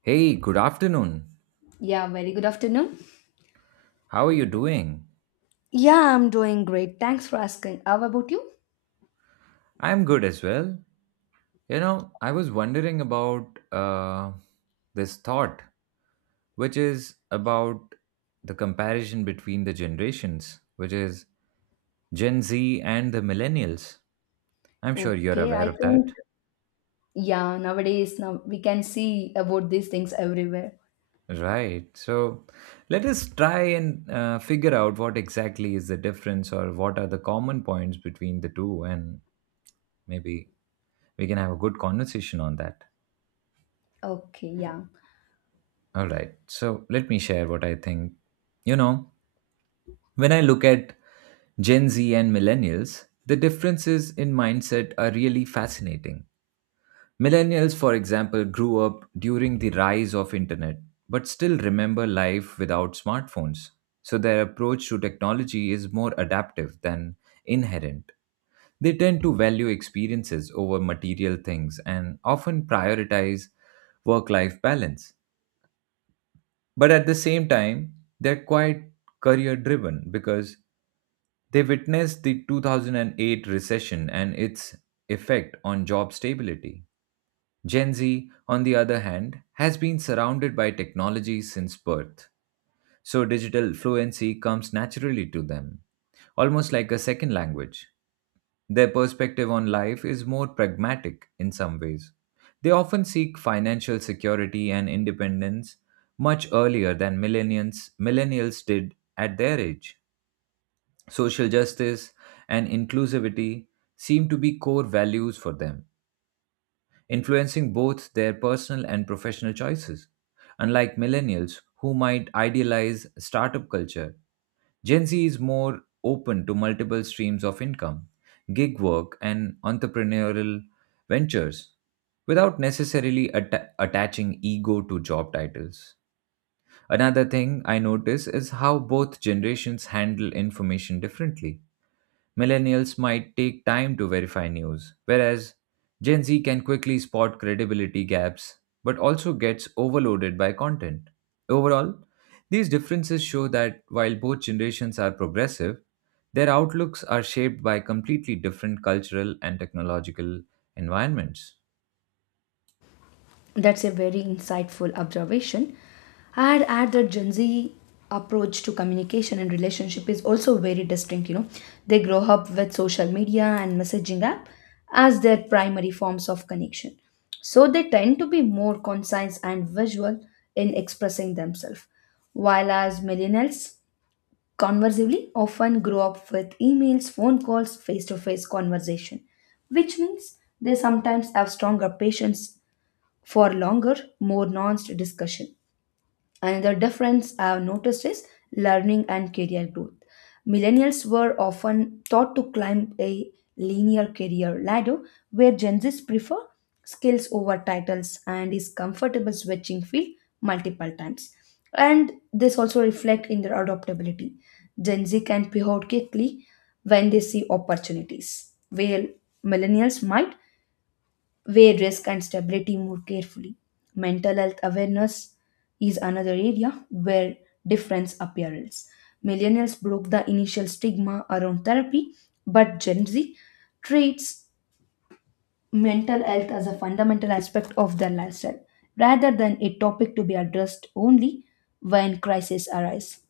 Hey, good afternoon. Yeah, very good afternoon. How are you doing? Yeah, I'm doing great. Thanks for asking. How about you? I'm good as well. You know, I was wondering about this thought, which is about the comparison between the generations, which is Gen Z and the millennials. I'm sure you're Okay, I aware of think that. yeah, nowadays now we can see about these things everywhere. Right. So let us try and figure out what exactly is the difference or what are the common points between the two, and maybe we can have a good conversation on that. Okay, yeah. All right. So let me share what I think. You know, when I look at Gen Z and millennials, the differences in mindset are really fascinating. Millennials, for example, grew up during the rise of internet but still remember life without smartphones. So their approach to technology is more adaptive than inherent. They tend to value experiences over material things and often prioritize work life balance. But at the same time, they're quite career driven because they witnessed the 2008 recession and its effect on job stability. Gen Z, on the other hand, has been surrounded by technology since birth, so digital fluency comes naturally to them, almost like a second language. Their perspective on life is more pragmatic in some ways. They often seek financial security and independence much earlier than millennials did at their age. Social justice and inclusivity seem to be core values for them influencing both their personal and professional choices. Unlike millennials, who might idealize startup culture, Gen Z is more open to multiple streams of income, gig work, and entrepreneurial ventures without necessarily attaching ego to job titles. Another thing I notice is how both generations handle information differently. Millennials might take time to verify news, whereas Gen Z can quickly spot credibility gaps but also gets overloaded by content. Overall, these differences show that while both generations are progressive, their outlooks are shaped by completely different cultural and technological environments. That's a very insightful observation. I'd add that Gen Z approach to communication and relationship is also very distinct. They grow up with social media and messaging app as their primary forms of connection. So they tend to be more concise and visual in expressing themselves. While as millennials, conversely, often grow up with emails, phone calls, face to face conversation, which means they sometimes have stronger patience for longer, more nuanced discussion. Another difference I've noticed is learning and career growth. Millennials were often taught to climb a linear career ladder, where Gen Zs prefer skills over titles and is comfortable switching field multiple times. And this also reflects in their adaptability. Gen Z can pivot quickly when they see opportunities, while millennials might where risk and stability move carefully. Mental health awareness is another area where difference appears. Millennials broke the initial stigma around therapy, but Gen Z treats mental health as a fundamental aspect of their lifestyle rather than a topic to be addressed only when crises arise.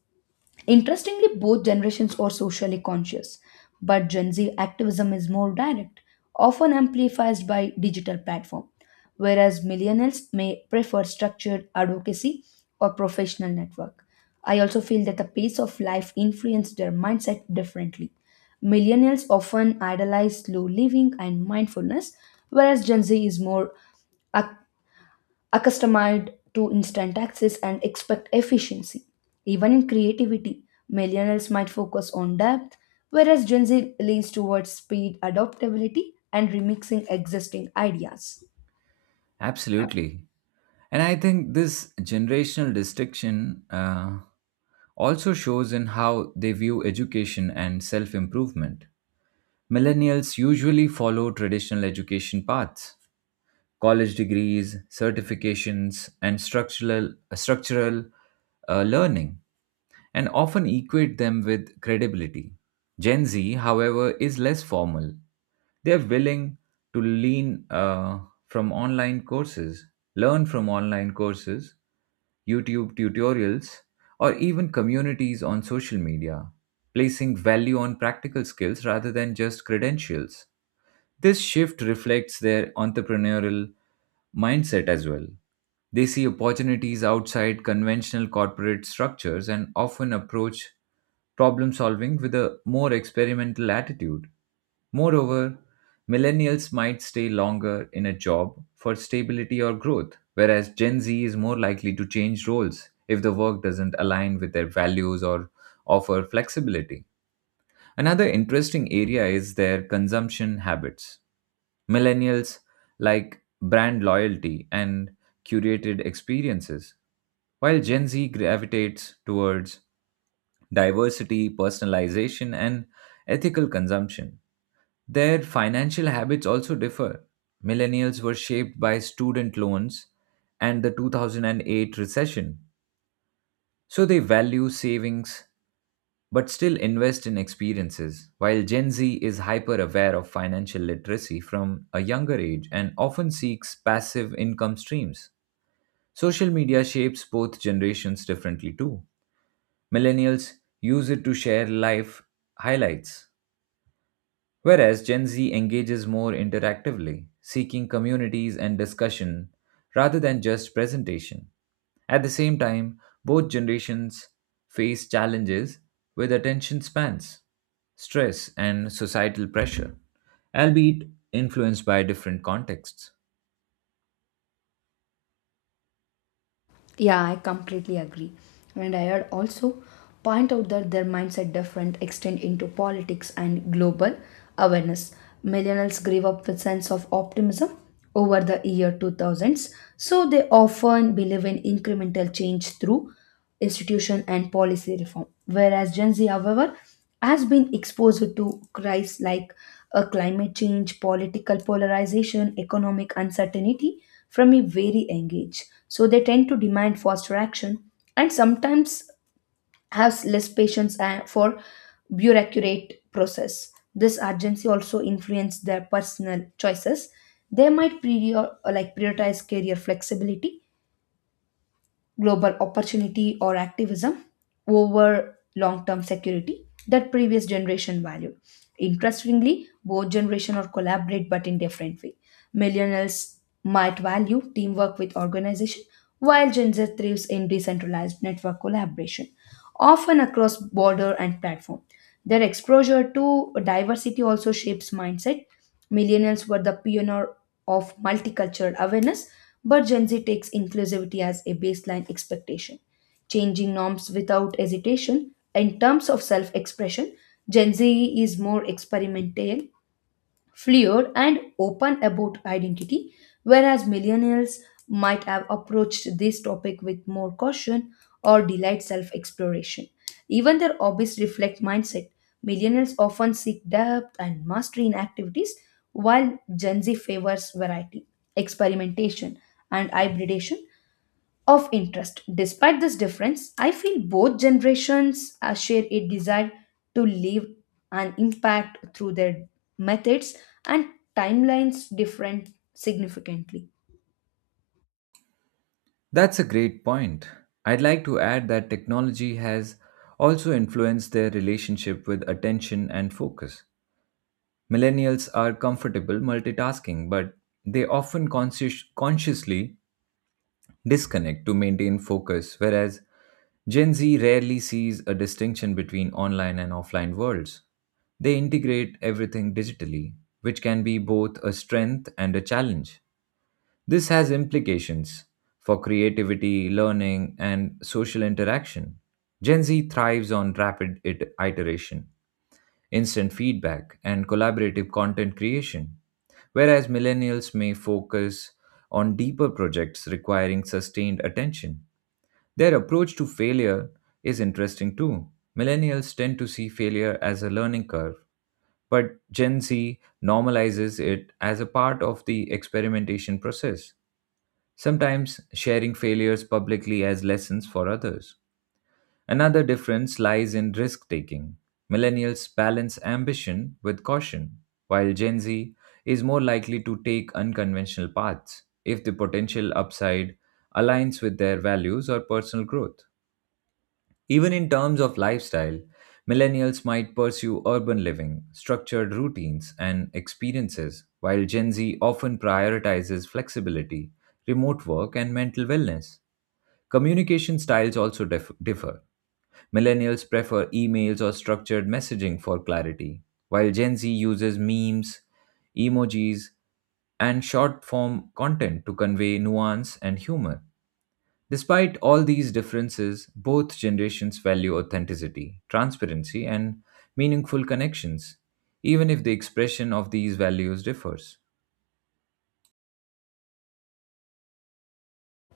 Interestingly, both generations are socially conscious, but Gen Z activism is more direct, often amplified by digital platform, whereas millennials may prefer structured advocacy or professional network. I also feel that the pace of life influenced their mindset differently. Millennials often idolize slow living and mindfulness, whereas Gen Z is more ac- accustomed to instant access and expect efficiency. Even in creativity, millennials might focus on depth, whereas Gen Z leans towards speed, adaptability, and remixing existing ideas. Absolutely. And I think this generational distinction also shows in how they view education and self improvement. Millennials usually follow traditional education paths college degrees, certifications, and structural learning, and often equate them with credibility. Gen Z, however, is less formal. They are willing to lean from online courses, learn from online courses, YouTube tutorials, or even communities on social media, placing value on practical skills rather than just credentials. This shift reflects their entrepreneurial mindset as well. They see opportunities outside conventional corporate structures and often approach problem solving with a more experimental attitude. Moreover, millennials might stay longer in a job for stability or growth, whereas Gen Z is more likely to change roles if the work doesn't align with their values or offer flexibility. Another interesting area is their consumption habits. Millennials like brand loyalty and curated experiences, while Gen Z gravitates towards diversity, personalization, and ethical consumption. Their financial habits also differ. Millennials were shaped by student loans and the 2008 recession, so they value savings but still invest in experiences. While Gen Z is hyper aware of financial literacy from a younger age and often seeks passive income streams, social media shapes both generations differently too. Millennials use it to share life highlights whereas Gen Z engages more interactively, seeking communities and discussion rather than just presentation. At the same time, both generations face challenges with attention spans, stress, and societal pressure, albeit influenced by different contexts. Yeah, I completely agree. And I had also point out that their mindset different extend into politics and global awareness. Millennials grew up with sense of optimism over the year 2000s, so they often believe in incremental change through institution and policy reform. Whereas Gen Z, however, has been exposed to crises like climate change, political polarization, economic uncertainty from a very young age. So they tend to demand faster action and sometimes has less patience for bureaucratic process. This urgency also influences their personal choices. They might like prioritize career flexibility global opportunity or activism over long term security that previous generation valued. Interestingly, both generation or collaborate but in different way. Millennials might value teamwork with organization while Gen Z thrives in decentralized network collaboration, often across border and platform. Their exposure to diversity also shapes mindset. Millennials were the pioneer of multicultural awareness but Gen Z takes inclusivity as a baseline expectation, changing norms without hesitation. In terms of self expression, Gen Z is more experimental fluid and open about identity, whereas millennials might have approached this topic with more caution or delayed self exploration. Even their hobbies reflect mindset. Millennials often seek depth and mastery in activities, while Gen Z favors variety, experimentation, and hybridation, of interest. Despite this difference, I feel both generations share a desire to leave an impact through their methods and timelines different significantly. That's a great point. I'd like to add that technology has also influenced their relationship with attention and focus. Millennials are comfortable multitasking, but they often consciously disconnect to maintain focus, whereas Gen Z rarely sees a distinction between online and offline worlds. They integrate everything digitally, which can be both a strength and a challenge. This has implications for creativity, learning, and social interaction. Gen Z thrives on rapid iteration instant feedback, and collaborative content creation, whereas millennials may focus on deeper projects requiring sustained attention. Their approach to failure is interesting too. Millennials tend to see failure as a learning curve, but Gen Z normalizes it as a part of the experimentation process, sometimes sharing failures publicly as lessons for others. Another difference lies in risk taking. Millennials balance ambition with caution, while Gen Z is more likely to take unconventional paths if the potential upside aligns with their values or personal growth. Even in terms of lifestyle, millennials might pursue urban living, structured routines, and experiences, while Gen Z often prioritizes flexibility, remote work, and mental wellness. Communication styles also differ. Millennials prefer emails or structured messaging for clarity, while Gen Z uses memes, emojis, and short form content to convey nuance and humor. Despite all these differences, both generations value authenticity, transparency, and meaningful connections, even if the expression of these values differs.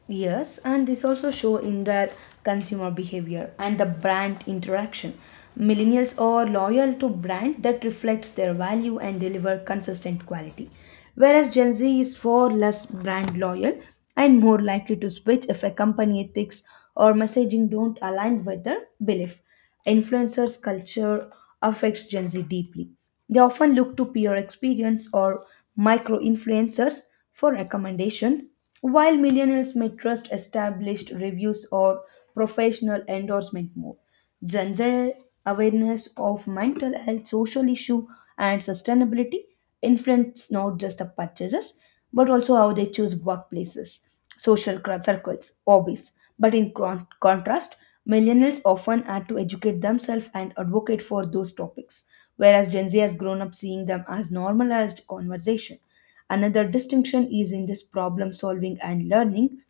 Yes, and this also show in their consumer behavior and the brand interaction. Millennials are loyal to brand that reflects their value and deliver consistent quality, whereas Gen Z is far less brand loyal and more likely to switch if a company ethics or messaging don't align with their belief. Influencers culture affects Gen Z deeply. They often look to peer experience or micro influencers for recommendation while millennials may trust established reviews or professional endorsement more. Gen Z awareness of mental health, social issue, and sustainability influence not just the purchases but also how they choose workplaces, social circles, hobbies. But in contrast, millennials often had to educate themselves and advocate for those topics, whereas Gen Z has grown up seeing them as normalized conversation. Another distinction is in this problem solving and learning.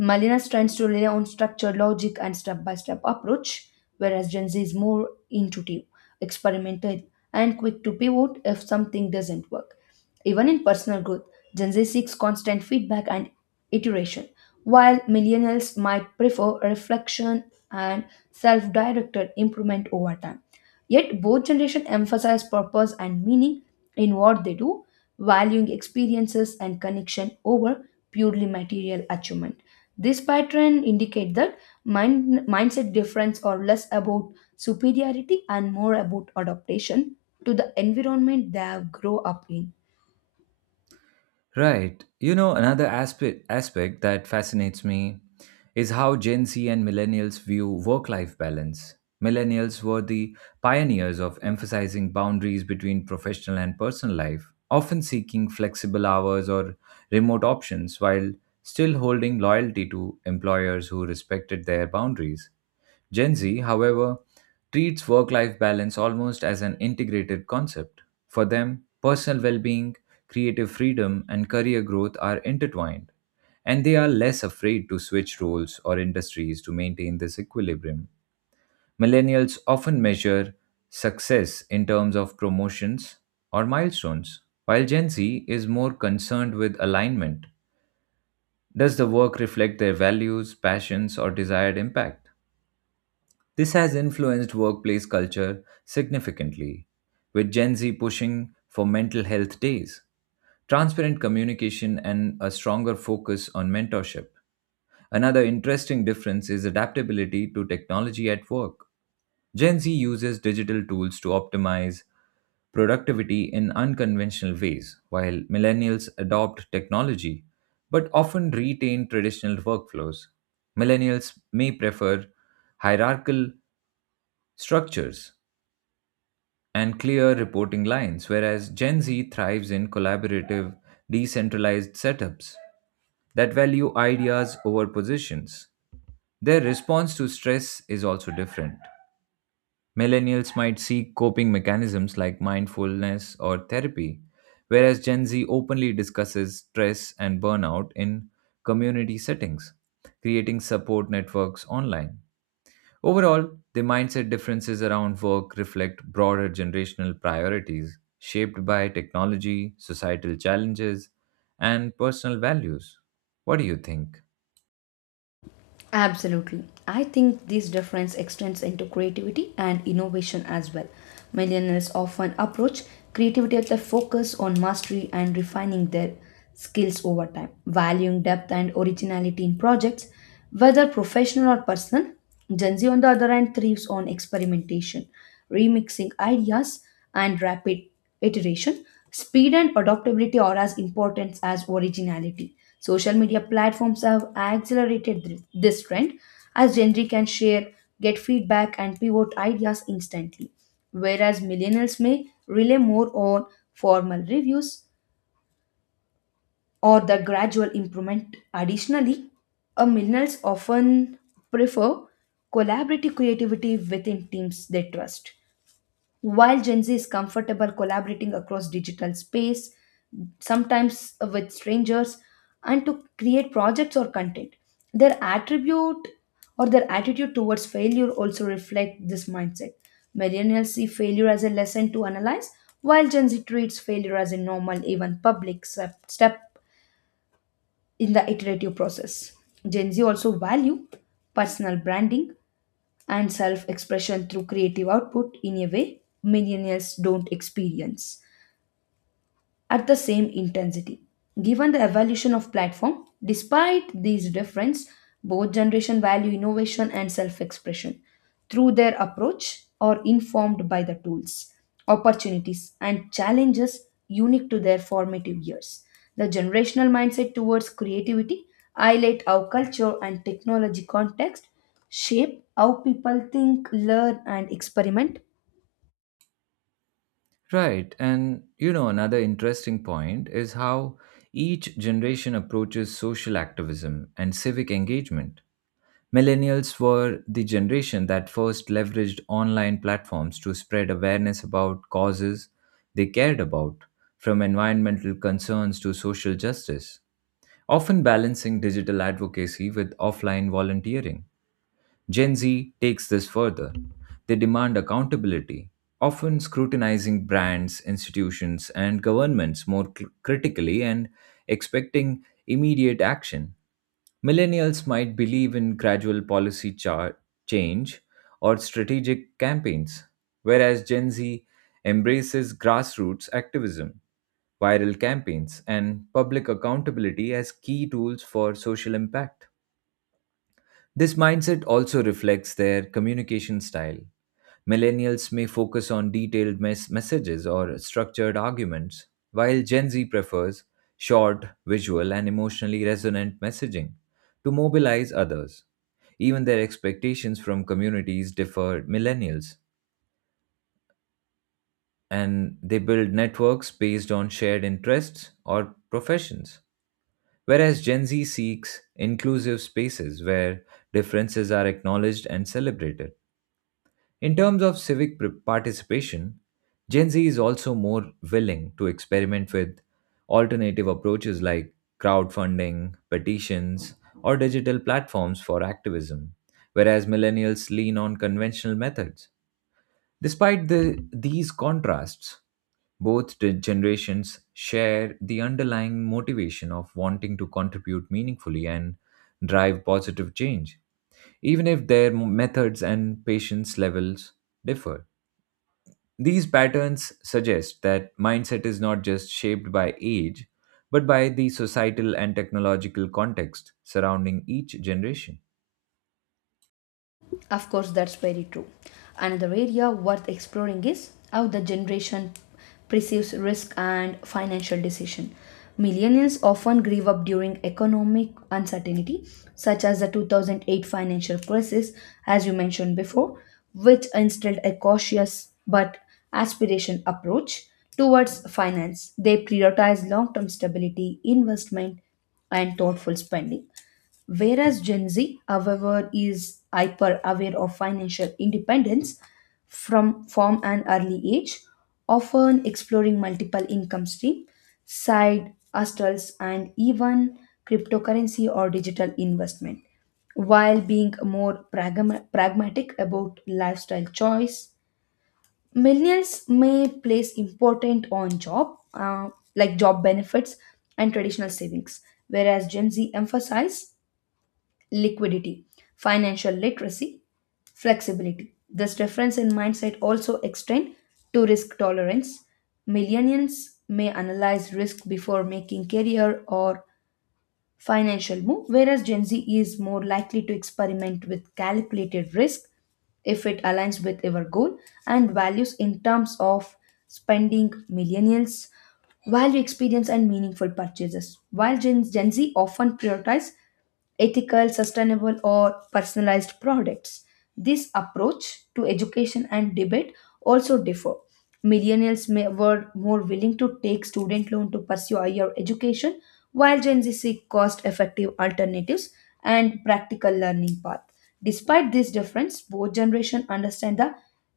Millennials tends to rely on structure, logic, and step-by-step approach, whereas Gen Z is more intuitive, experimental, and quick to pivot if something doesn't work. Even in personal growth, Gen Z seeks constant feedback and iteration, while millennials might prefer reflection and self-directed improvement over time. Yet both generations emphasize purpose and meaning in what they do, valuing experiences and connection over purely material achievement. This pattern indicate that mindset difference are less about superiority and more about adaptation to the environment they have grown up in. Right. You know, another aspect that fascinates me is how Gen Z and millennials view work-life balance. Millennials were the pioneers of emphasizing boundaries between professional and personal life, often seeking flexible hours or remote options while still holding loyalty to employers who respected their boundaries. Gen Z, however, treats work life balance almost as an integrated concept. For them, personal well being, creative freedom, and career growth are intertwined, and they are less afraid to switch roles or industries to maintain this equilibrium. Millennials often measure success in terms of promotions or milestones, while Gen Z is more concerned with alignment. Does the work reflect their values, passions, or desired impact? This has influenced workplace culture significantly, with Gen Z pushing for mental health days, transparent communication, and a stronger focus on mentorship. Another interesting difference is adaptability to technology at work. Gen Z uses digital tools to optimize productivity in unconventional ways, while millennials adopt technology but often retain traditional workflows. Millennials may prefer hierarchical structures and clear reporting lines, whereas Gen Z thrives in collaborative, decentralized setups that value ideas over positions. Their response to stress is also different. Millennials might seek coping mechanisms like mindfulness or therapy, whereas Gen Z openly discusses stress and burnout in community settings, creating support networks online. Overall, the mindset differences around work reflect broader generational priorities shaped by technology, societal challenges, and personal values. What do you think? Absolutely. I think this difference extends into creativity and innovation as well. Millennials often approach creativity with a focus on mastery and refining their skills over time, valuing depth and originality in projects, whether professional or personal. Gen Z, on the other hand, thrives on experimentation, remixing ideas, and rapid iteration. Speed and adaptability are as important as originality. Social media platforms have accelerated this trend as Gen Z can share, get feedback, and pivot ideas instantly, whereas millennials may rely more on formal reviews or the gradual improvement. Additionally, millennials often prefer collaborative creativity within teams they trust. While Gen Z is comfortable collaborating across digital space, sometimes with strangers, and to create projects or content, their attribute or their attitude towards failure also reflect this mindset. Millennials see failure as a lesson to analyze, while Gen Z treats failure as a normal, even public step in the iterative process. Gen Z also value personal branding and self expression through creative output in a way millennials don't experience at the same intensity. Given the evolution of platform, despite these differences, both generation value innovation and self-expression through their approach or informed by the tools, opportunities and challenges unique to their formative years. The generational mindset towards creativity highlight how culture and technology context shape how people think, learn and experiment. Right, and you know, another interesting point is how each generation approaches social activism and civic engagement. Millennials were the generation that first leveraged online platforms to spread awareness about causes they cared about, from environmental concerns to social justice, often balancing digital advocacy with offline volunteering. Gen Z takes this further. They demand accountability, often scrutinizing brands, institutions, and governments more critically and expecting immediate action. Millennials might believe in gradual policy change or strategic campaigns, whereas Gen Z embraces grassroots activism, viral campaigns, and public accountability as key tools for social impact. This mindset also reflects their communication style. Millennials may focus on detailed messages or structured arguments, while Gen Z prefers short, visual, and emotionally resonant messaging to mobilize others. Even their expectations from communities differ millennials, and they build networks based on shared interests or professions. Whereas Gen Z seeks inclusive spaces where differences are acknowledged and celebrated. In terms of civic participation, Gen Z is also more willing to experiment with alternative approaches like crowdfunding, petitions, or digital platforms for activism, whereas millennials lean on conventional methods. Despite these contrasts, both the generations share the underlying motivation of wanting to contribute meaningfully and drive positive change even if their methods and patience levels differ. These patterns suggest that mindset is not just shaped by age, but by the societal and technological context surrounding each generation. Of course, that's very true. Another area worth exploring is how the generation perceives risk and financial decision. Millennials often grieve up during economic uncertainty, such as the 2008 financial crisis, as you mentioned before, which instilled a cautious but aspiration approach towards finance. They prioritize long term stability, investment, and thoughtful spending. Whereas Gen Z, however, is hyper aware of financial independence from an early age, often exploring multiple income streams, side hustles, and even cryptocurrency or digital investment, while being more pragmatic about lifestyle choice. Millennials may place important on job, like job benefits and traditional savings, whereas Gen Z emphasize liquidity, financial literacy, flexibility. This difference in mindset also extend to risk tolerance. Millennials may analyze risk before making career or financial move, whereas Gen Z is more likely to experiment with calculated risk if it aligns with our goal and values. In terms of spending, millennials value experience and meaningful purchases while gen z often prioritize ethical, sustainable, or personalized products. This approach to education and debate also differ. Millennials may, were more willing to take student loan to pursue higher education, while Gen Z seek cost-effective alternatives and practical learning path. Despite this difference, both generations understand the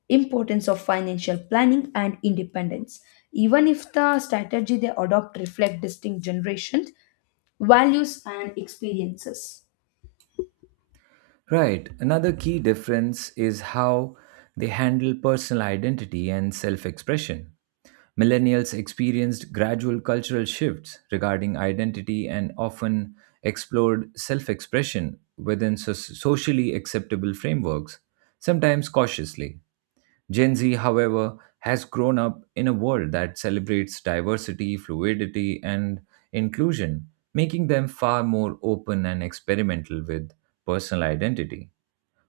importance of financial planning and independence. Even if the strategy they adopt reflect distinct generations, values and experiences. Right. Another key difference is how they handle personal identity and self expression. Millennials experienced gradual cultural shifts regarding identity and often explored self expression within socially acceptable frameworks, sometimes cautiously. Gen Z, however, has grown up in a world that celebrates diversity, fluidity, and inclusion, making them far more open and experimental with personal identity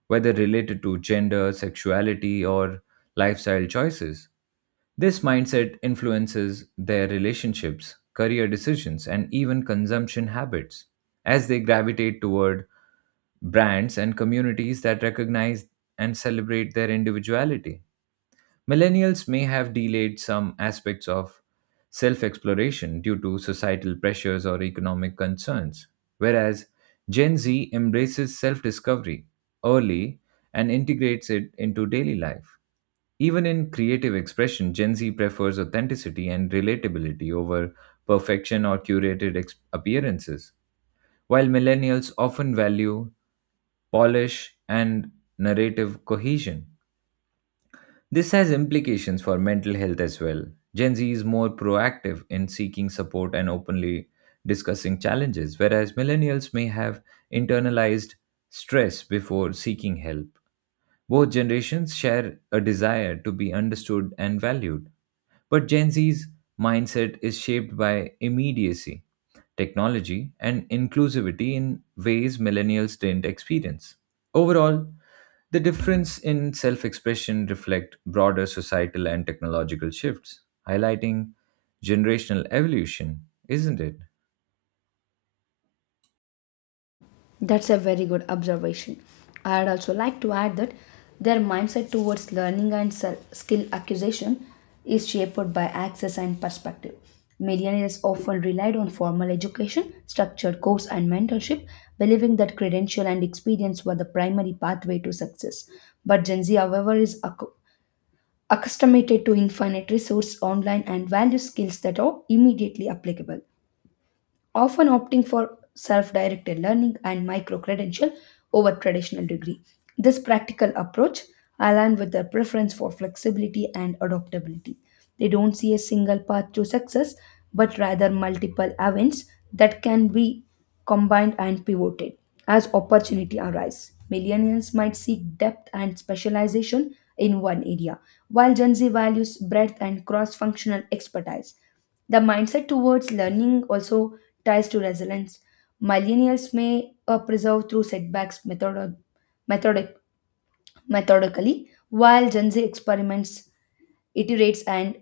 whether related to gender, sexuality, or lifestyle choices. This mindset influences their relationships, career decisions, and even consumption habits as they gravitate toward brands and communities that recognize and celebrate their individuality. Millennials may have delayed some aspects of self exploration due to societal pressures or economic concerns, whereas Gen Z embraces self discovery early and integrates it into daily life. Even in creative expression, Gen Z prefers authenticity and relatability over perfection or appearances, while millennials often value polish and narrative cohesion. This has implications for mental health as well. Gen Z is more proactive in seeking support and openly discussing challenges, whereas millennials may have internalized stress before seeking help. Both generations share a desire to be understood and valued. But Gen Z's mindset is shaped by immediacy, technology, and inclusivity in ways millennials didn't experience. Overall, the difference in self-expression reflect broader societal and technological shifts, highlighting generational evolution, isn't it? That's a very good observation. I'd also like to add that their mindset towards learning and skill acquisition is shaped by access and perspective. Millionaires often relied on formal education, structured course, and mentorship, believing that credential and experience were the primary pathway to success. But Gen Z, however, is accustomed to infinite resource online and value skills that are immediately applicable, often opting for self directed learning and micro credential over traditional degree. This practical approach aligns with their preference for flexibility and adaptability. They don't see a single path to success, but rather multiple events that can be combined and pivoted as opportunity arise. Millennials might seek depth and specialization in one area, while Gen Z values breadth and cross functional expertise. The mindset towards learning also ties to resilience. Millennials may preserve through setbacks methodic- methodically, while Gen Z experiments, iterates, and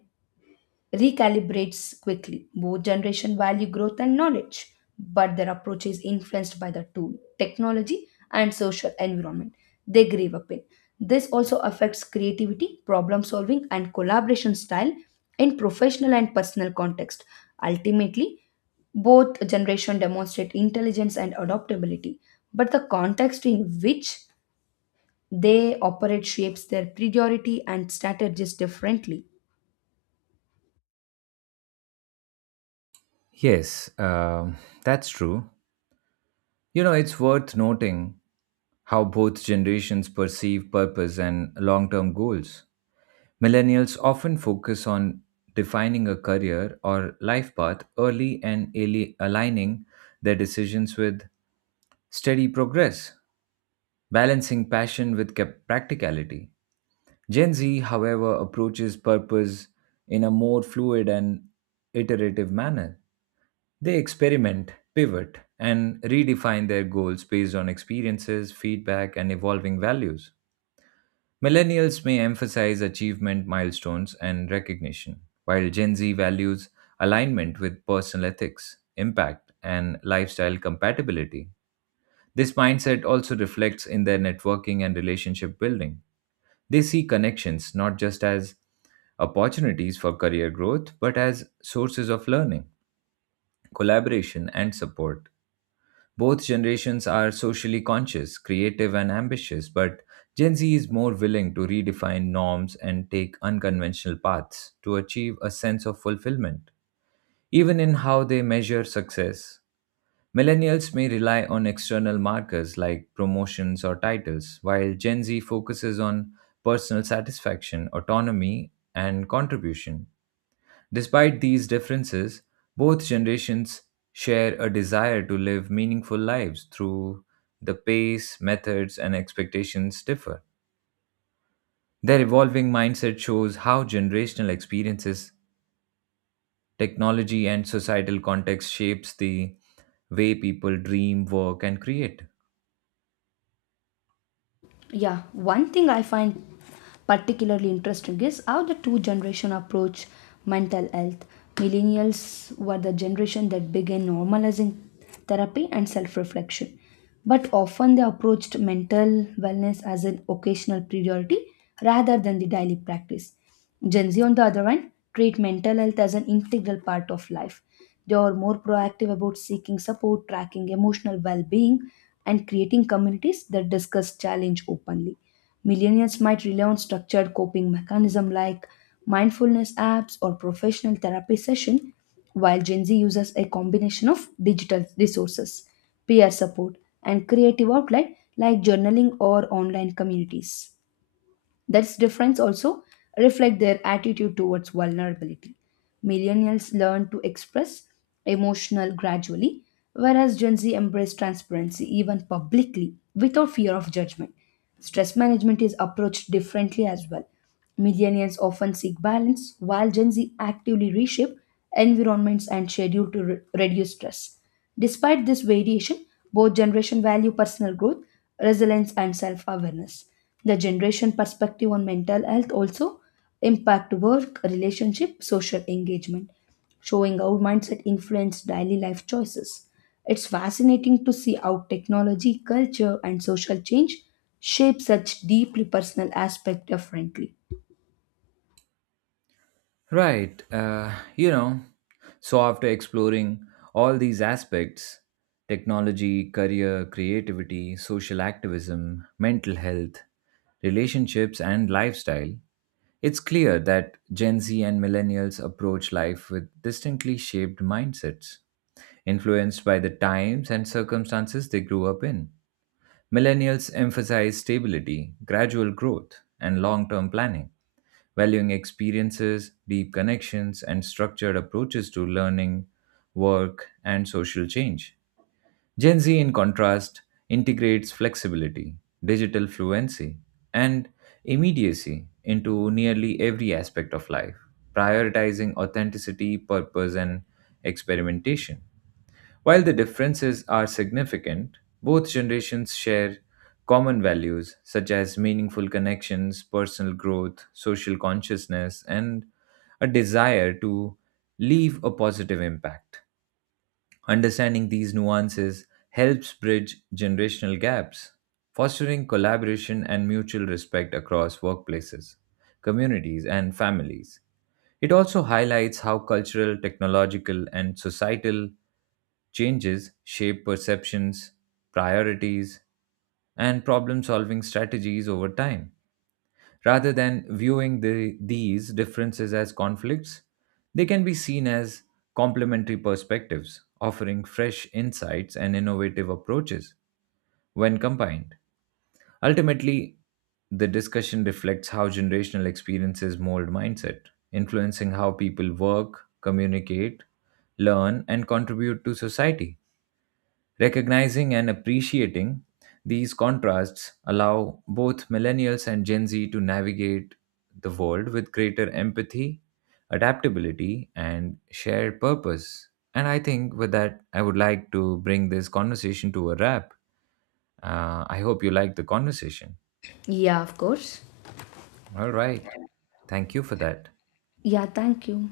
recalibrates quickly. Both generation value growth and knowledge, but their approach is influenced by the tool, technology, and social environment they grew up in. This also affects creativity, problem solving, and collaboration style in professional and personal context. Ultimately, both generation demonstrate intelligence and adaptability, but the context in which they operate shapes their priority and strategies differently. Yes, that's true. You know, it's worth noting how both generations perceive purpose and long term goals. Millennials often focus on defining a career or life path early and aligning their decisions with steady progress, balancing passion with practicality. Gen Z, however, approaches purpose in a more fluid and iterative manner they experiment, pivot, and redefine their goals based on experiences, feedback, and evolving values. Millennials may emphasize achievement milestones and recognition, while Gen Z values alignment with personal ethics, impact, and lifestyle compatibility. This mindset also reflects in their networking and relationship building. They see connections not just as opportunities for career growth, but as sources of learning, collaboration, and support. Both generations are socially conscious, creative, and ambitious, but Gen Z is more willing to redefine norms and take unconventional paths to achieve a sense of fulfillment, even in how they measure success. Millennials may rely on external markers like promotions or titles, while Gen Z focuses on personal satisfaction, autonomy, and contribution. Despite these differences, both generations share a desire to live meaningful lives through the pace, methods, and expectations differ. Their evolving mindset shows how generational experiences, technology, and societal context shapes the way people dream, work, and create. Yeah, one thing I find particularly interesting is how the two generation approach mental health. Millennials were the generation that began normalizing therapy and self-reflection but often they approached mental wellness as an occasional priority rather than the daily practice. Gen Z, on the other hand, treat mental health as an integral part of life. They are more proactive about seeking support, tracking emotional well being, and creating communities that discuss challenge openly. Millennials might rely on structured coping mechanism like mindfulness apps or professional therapy session, while Gen Z uses a combination of digital resources, peer support, and creative outlet like journaling or online communities. That's difference also reflect their attitude towards vulnerability. Millennials learn to express emotional gradually, whereas Gen Z embrace transparency even publicly without fear of judgment. Stress management is approached differently as well. Millennials often seek balance, while Gen Z actively reshape environments and schedule to reduce stress. Despite this variation, both generations value personal growth, resilience, and self awareness. The generation perspective on mental health also impact work, relationship, social engagement, showing how mindset influence daily life choices. It's fascinating to see how technology, culture, and social change shape such deeply personal aspects differently. Right. You know, so after exploring all these aspects technology, career, creativity, social activism, mental health, relationships, and lifestyle it's clear that Gen Z and millennials approach life with distinctly shaped mindsets, influenced by the times and circumstances they grew up in. Millennials emphasize stability, gradual growth, and long term planning valuing experiences, deep connections, and structured approaches to learning, work, and social change. Gen Z, in contrast, integrates flexibility, digital fluency, and immediacy into nearly every aspect of life, prioritizing authenticity, purpose, and experimentation. While the differences are significant, both generations share common values such as meaningful connections, personal growth, social consciousness, and a desire to leave a positive impact. Understanding these nuances helps bridge generational gaps, fostering collaboration and mutual respect across workplaces, communities, and families. It also highlights how cultural, technological, and societal changes shape perceptions, priorities, and problem solving strategies over time. Rather than viewing these differences as conflicts, they can be seen as complementary perspectives, offering fresh insights and innovative approaches when combined. Ultimately, the discussion reflects how generational experiences mold mindset, influencing how people work, communicate, learn, and contribute to society. Recognizing and appreciating these contrasts allow both millennials and Gen Z to navigate the world with greater empathy, adaptability, and shared purpose. And I think with that, I would like to bring this conversation to a wrap. I hope you liked the conversation. Yeah, of course. All right. Thank you for that. Yeah, thank you.